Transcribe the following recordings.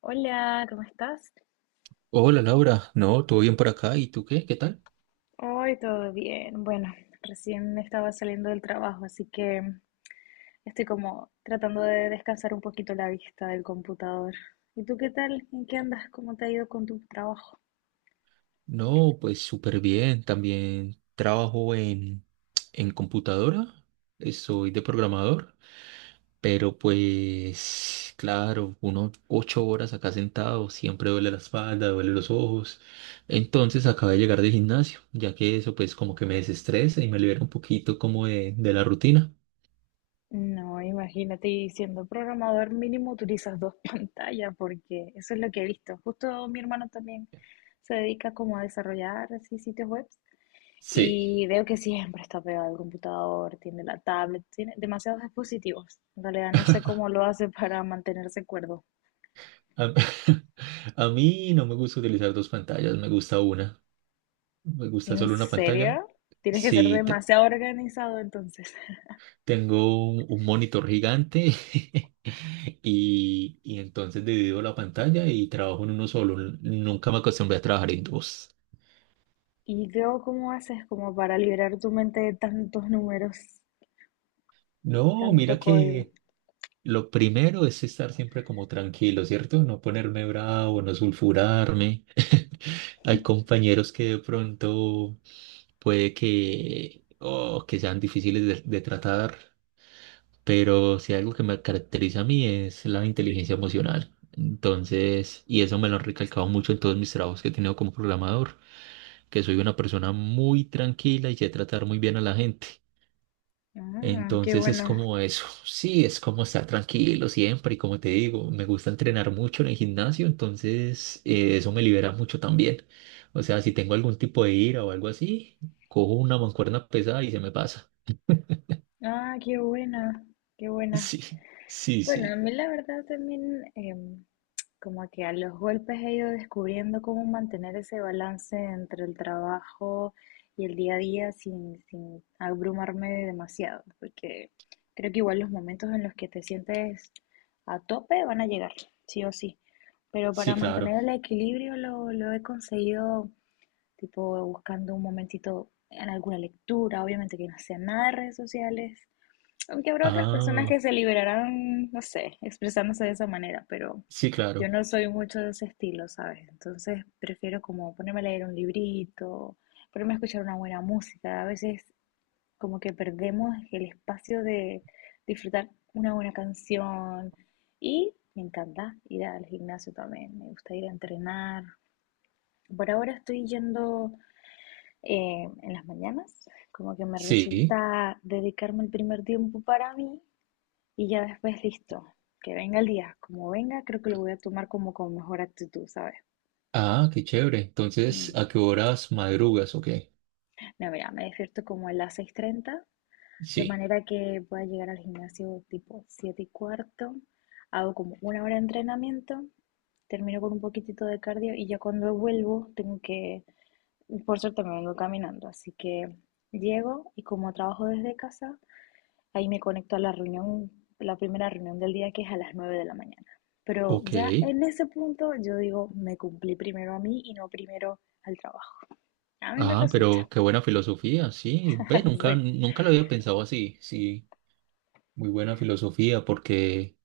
Hola, ¿cómo estás? Hola Laura, no, todo bien por acá. ¿Y tú qué? ¿Qué tal? Hoy todo bien. Bueno, recién estaba saliendo del trabajo, así que estoy como tratando de descansar un poquito la vista del computador. ¿Y tú qué tal? ¿En qué andas? ¿Cómo te ha ido con tu trabajo? No, pues súper bien. También trabajo en computadora. Soy de programador, pero pues claro, uno ocho horas acá sentado, siempre duele la espalda, duele los ojos. Entonces acabé de llegar del gimnasio, ya que eso pues como que me desestresa y me libera un poquito como de la rutina. No, imagínate, y siendo programador mínimo utilizas dos pantallas, porque eso es lo que he visto. Justo mi hermano también se dedica como a desarrollar así sitios web. Sí. Y veo que siempre está pegado al computador, tiene la tablet, tiene demasiados dispositivos. En realidad no sé cómo lo hace para mantenerse cuerdo. A, a mí no me gusta utilizar dos pantallas, me gusta una. Me gusta ¿En solo una pantalla. serio? Tienes que ser Sí. demasiado organizado entonces. Tengo un monitor gigante y entonces divido la pantalla y trabajo en uno solo. Nunca me acostumbré a trabajar en dos. Y veo cómo haces como para liberar tu mente de tantos números, No, tanto mira código. que lo primero es estar siempre como tranquilo, ¿cierto? No ponerme bravo, no sulfurarme. Hay compañeros que de pronto puede que, oh, que sean difíciles de tratar. Pero si algo que me caracteriza a mí es la inteligencia emocional. Entonces, y eso me lo han recalcado mucho en todos mis trabajos que he tenido como programador, que soy una persona muy tranquila y sé tratar muy bien a la gente. Ah, qué Entonces es bueno. como eso, sí, es como estar tranquilo siempre y como te digo, me gusta entrenar mucho en el gimnasio, entonces eso me libera mucho también. O sea, si tengo algún tipo de ira o algo así, cojo una mancuerna pesada y se me pasa. Ah, qué buena, qué buena. Sí, sí, Bueno, a sí, mí la verdad también como que a los golpes he ido descubriendo cómo mantener ese balance entre el trabajo y el día a día sin abrumarme demasiado, porque creo que igual los momentos en los que te sientes a tope van a llegar, sí o sí. Pero para sí, claro. mantener el equilibrio lo he conseguido tipo buscando un momentito en alguna lectura, obviamente que no sea nada de redes sociales, aunque habrá otras personas Ah. que se liberarán, no sé, expresándose de esa manera, pero Sí, yo claro. no soy mucho de ese estilo, ¿sabes? Entonces prefiero como ponerme a leer un librito, ponerme a escuchar una buena música. A veces como que perdemos el espacio de disfrutar una buena canción, y me encanta ir al gimnasio también, me gusta ir a entrenar. Por ahora estoy yendo en las mañanas, como que me Sí. resulta dedicarme el primer tiempo para mí, y ya después, listo, que venga el día, como venga, creo que lo voy a tomar como con mejor actitud, ¿sabes? Ah, qué chévere. Entonces, Mm. ¿a qué horas madrugas? ¿O qué? No, mira, me despierto como a las 6:30, de Sí. manera que voy a llegar al gimnasio tipo 7:15, hago como una hora de entrenamiento, termino con un poquitito de cardio y ya cuando vuelvo tengo que, por suerte me vengo caminando, así que llego y como trabajo desde casa, ahí me conecto a la reunión, la primera reunión del día, que es a las 9 de la mañana. Pero Ok. ya en ese punto yo digo, me cumplí primero a mí y no primero al trabajo. A mí me Ah, resulta. pero qué buena filosofía. Sí. Ve, nunca, nunca lo había pensado así. Sí. Muy buena filosofía porque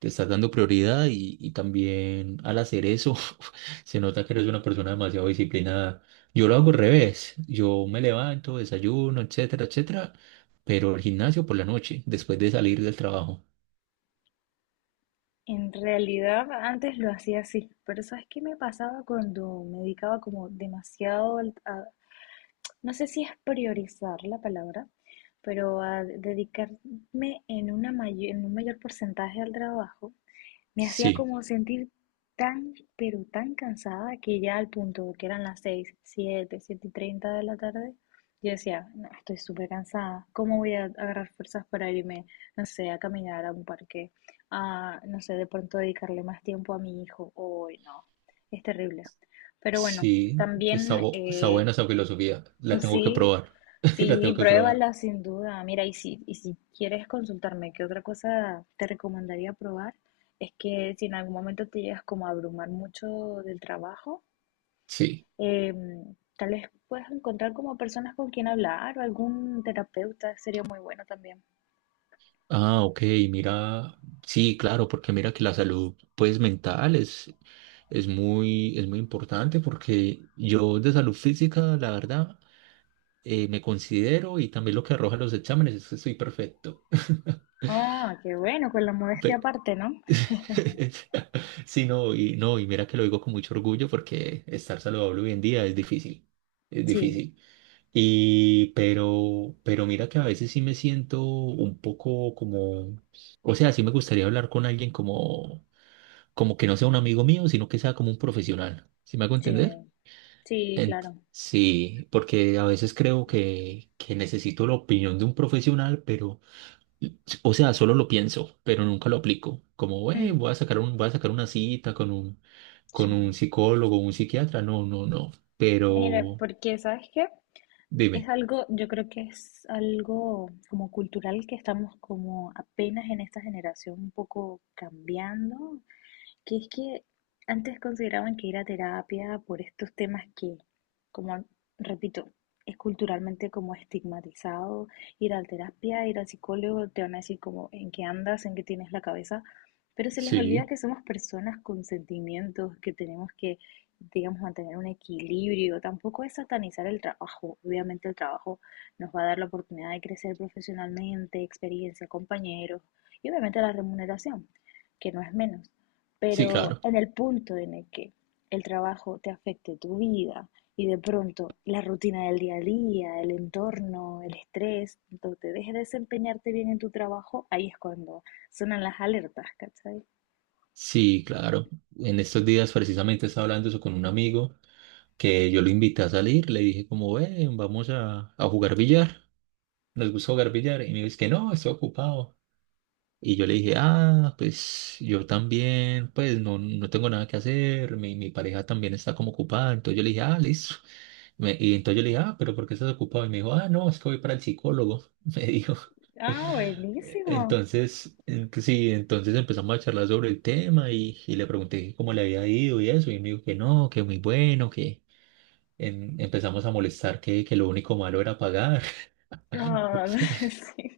te estás dando prioridad y también al hacer eso se nota que eres una persona demasiado disciplinada. Yo lo hago al revés. Yo me levanto, desayuno, etcétera, etcétera. Pero el gimnasio por la noche, después de salir del trabajo. En realidad antes lo hacía así, pero ¿sabes qué me pasaba cuando me dedicaba como demasiado a, no sé si es priorizar la palabra, pero a dedicarme en en un mayor porcentaje al trabajo? Me hacía Sí. como sentir tan, pero tan cansada, que ya al punto que eran las seis, siete, 7 y 30 de la tarde, yo decía, "No, estoy súper cansada, ¿cómo voy a agarrar fuerzas para irme, no sé, a caminar a un parque, a, no sé, de pronto dedicarle más tiempo a mi hijo? Hoy no, es terrible." Pero bueno, Sí, también está eh, buena esa filosofía. La tengo que Sí, probar. La tengo sí, que probar. pruébala sin duda. Mira, y si quieres consultarme qué otra cosa te recomendaría probar, es que si en algún momento te llegas como a abrumar mucho del trabajo, Sí. Tal vez puedas encontrar como personas con quien hablar o algún terapeuta, sería muy bueno también. Ah, ok, mira. Sí, claro, porque mira que la salud, pues, mental es muy importante porque yo de salud física, la verdad, me considero, y también lo que arrojan los exámenes es que soy perfecto. Ah, qué bueno, con la modestia Pe- aparte, ¿no? Sí, no, y no, y mira que lo digo con mucho orgullo porque estar saludable hoy en día es difícil. Es Sí, difícil. Y, pero mira que a veces sí me siento un poco como, o sea, sí me gustaría hablar con alguien como, como que no sea un amigo mío, sino que sea como un profesional. ¿Sí me hago sí, entender? sí, claro. Sí, porque a veces creo que necesito la opinión de un profesional, pero, o sea, solo lo pienso, pero nunca lo aplico. Como, Mm, voy a sacar un, voy a sacar una cita con sí. un psicólogo, un psiquiatra. No, no, no." Mira, Pero, porque ¿sabes qué? Es dime. algo, yo creo que es algo como cultural, que estamos como apenas en esta generación un poco cambiando, que es que antes consideraban que ir a terapia por estos temas que, como repito, es culturalmente como estigmatizado, ir a la terapia, ir al psicólogo, te van a decir como en qué andas, en qué tienes la cabeza, pero se les olvida Sí, que somos personas con sentimientos, que tenemos que, digamos, mantener un equilibrio. Tampoco es satanizar el trabajo. Obviamente el trabajo nos va a dar la oportunidad de crecer profesionalmente, experiencia, compañeros y obviamente la remuneración, que no es menos. sí, Pero claro. en el punto en el que el trabajo te afecte tu vida y de pronto la rutina del día a día, el entorno, el estrés, cuando te dejes desempeñarte bien en tu trabajo, ahí es cuando sonan las alertas, ¿cachai? Sí, claro. En estos días precisamente estaba hablando eso con un amigo, que yo lo invité a salir, le dije como, ven, vamos a jugar billar, nos gusta jugar billar, y me dice que no, estoy ocupado. Y yo le dije, ah, pues yo también, pues no, no tengo nada que hacer, mi pareja también está como ocupada, entonces yo le dije, ah, listo. Y entonces yo le dije, ah, pero ¿por qué estás ocupado? Y me dijo, ah, no, es que voy para el psicólogo, me dijo. Ah, buenísimo. Entonces, pues sí, entonces empezamos a charlar sobre el tema y le pregunté que cómo le había ido y eso, y él me dijo que no, que muy bueno, que empezamos a molestar que lo único malo era pagar. Ah, sí.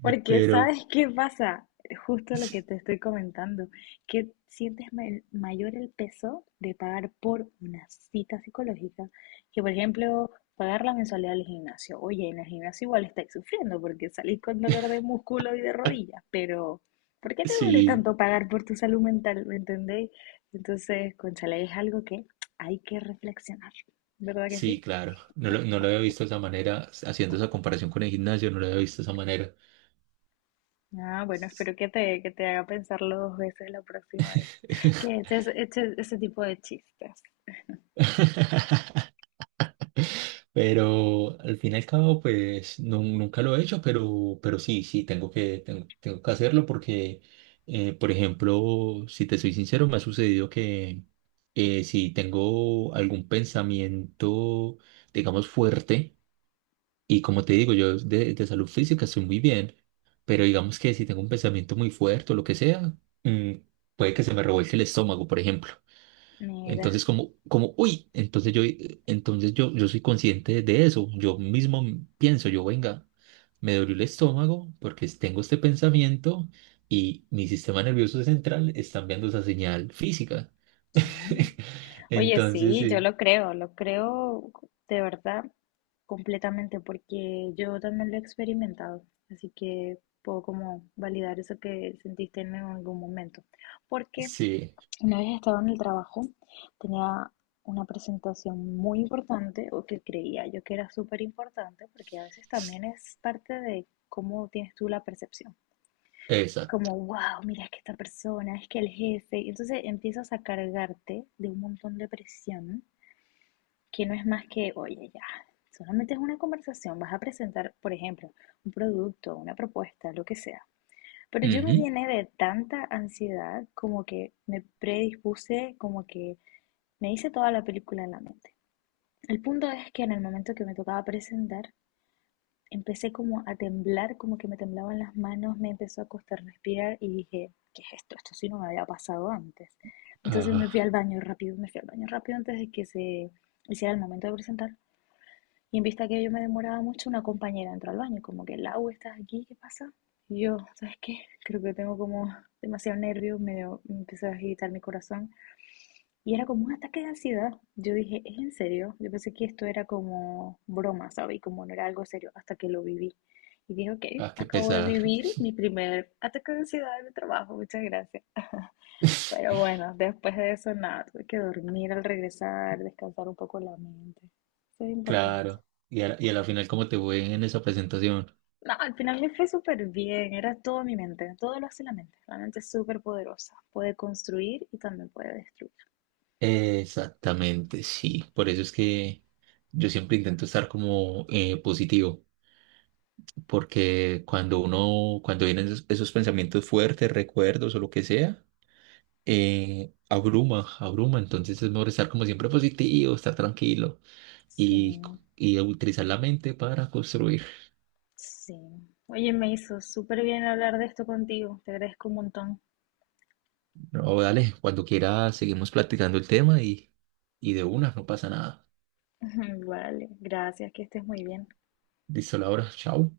Porque Pero ¿sabes qué pasa? Justo lo sí, que te estoy comentando, que sientes mayor el peso de pagar por una cita psicológica que, por ejemplo, pagar la mensualidad del gimnasio. Oye, en el gimnasio igual estáis sufriendo porque salís con dolor de músculo y de rodillas, pero ¿por qué te duele sí, tanto pagar por tu salud mental? ¿Me entendéis? Entonces, cónchale, es algo que hay que reflexionar, ¿verdad que sí, sí? claro, no lo había visto de esa manera, haciendo esa comparación con el gimnasio, no lo había visto de esa manera. Ah, bueno, espero que te haga pensarlo dos veces la próxima vez. Que eches ese tipo de chistes. Pero al fin y al cabo, pues nunca lo he hecho, pero sí, sí, tengo que, tengo, tengo que hacerlo porque, por ejemplo, si te soy sincero, me ha sucedido que si tengo algún pensamiento, digamos, fuerte, y como te digo, yo de salud física estoy muy bien, pero digamos que si tengo un pensamiento muy fuerte o lo que sea, mm, puede que se me revuelque el estómago, por ejemplo. Mira, Entonces, como, como, uy, entonces yo soy consciente de eso. Yo mismo pienso, yo, venga, me dolió el estómago porque tengo este pensamiento y mi sistema nervioso central está enviando esa señal física. sí. Oye, Entonces, sí, yo sí, lo creo de verdad completamente, porque yo también lo he experimentado. Así que puedo como validar eso que sentiste en algún momento. Porque sí, una vez estaba en el trabajo, tenía una presentación muy importante, o que creía yo que era súper importante, porque a veces s- también es parte de cómo tienes tú la percepción. Es esa. como, wow, mira, es que esta persona, es que el jefe. Y entonces empiezas a cargarte de un montón de presión, que no es más que, oye, ya, solamente es una conversación, vas a presentar, por ejemplo, un producto, una propuesta, lo que sea. Pero yo me Ujú. llené de tanta ansiedad, como que me predispuse, como que me hice toda la película en la mente. El punto es que en el momento que me tocaba presentar, empecé como a temblar, como que me temblaban las manos, me empezó a costar respirar y dije, ¿qué es esto? Esto sí no me había pasado antes. Entonces me fui Ah, al baño rápido, me fui al baño rápido antes de que se hiciera el momento de presentar. Y en vista que yo me demoraba mucho, una compañera entró al baño, como que, Lau, ¿estás aquí? ¿Qué pasa? Y yo, ¿sabes qué? Creo que tengo como demasiado nervio, me empezó a agitar mi corazón. Y era como un ataque de ansiedad. Yo dije, ¿es en serio? Yo pensé que esto era como broma, ¿sabes? Y como no era algo serio hasta que lo viví. Y dije, ok, ah, qué acabo de pesar. vivir mi primer ataque de ansiedad en mi trabajo, muchas gracias. Pero bueno, después de eso, nada, tuve que dormir al regresar, descansar un poco la mente. Eso es importante. Claro. Y a la final, ¿cómo te fue en esa presentación? No, al final me fue súper bien, era todo mi mente, todo lo hace la mente. La mente es súper poderosa, puede construir y también puede destruir. Exactamente, sí. Por eso es que yo siempre intento estar como positivo, porque cuando uno, cuando vienen esos, esos pensamientos fuertes, recuerdos o lo que sea, abruma, abruma. Entonces es mejor estar como siempre positivo, estar tranquilo y, Sí. y utilizar la mente para construir. Sí. Oye, me hizo súper bien hablar de esto contigo. Te agradezco un montón. No, dale, cuando quiera seguimos platicando el tema y de una, no pasa nada. Vale, gracias, que estés muy bien. Listo, Laura, chao.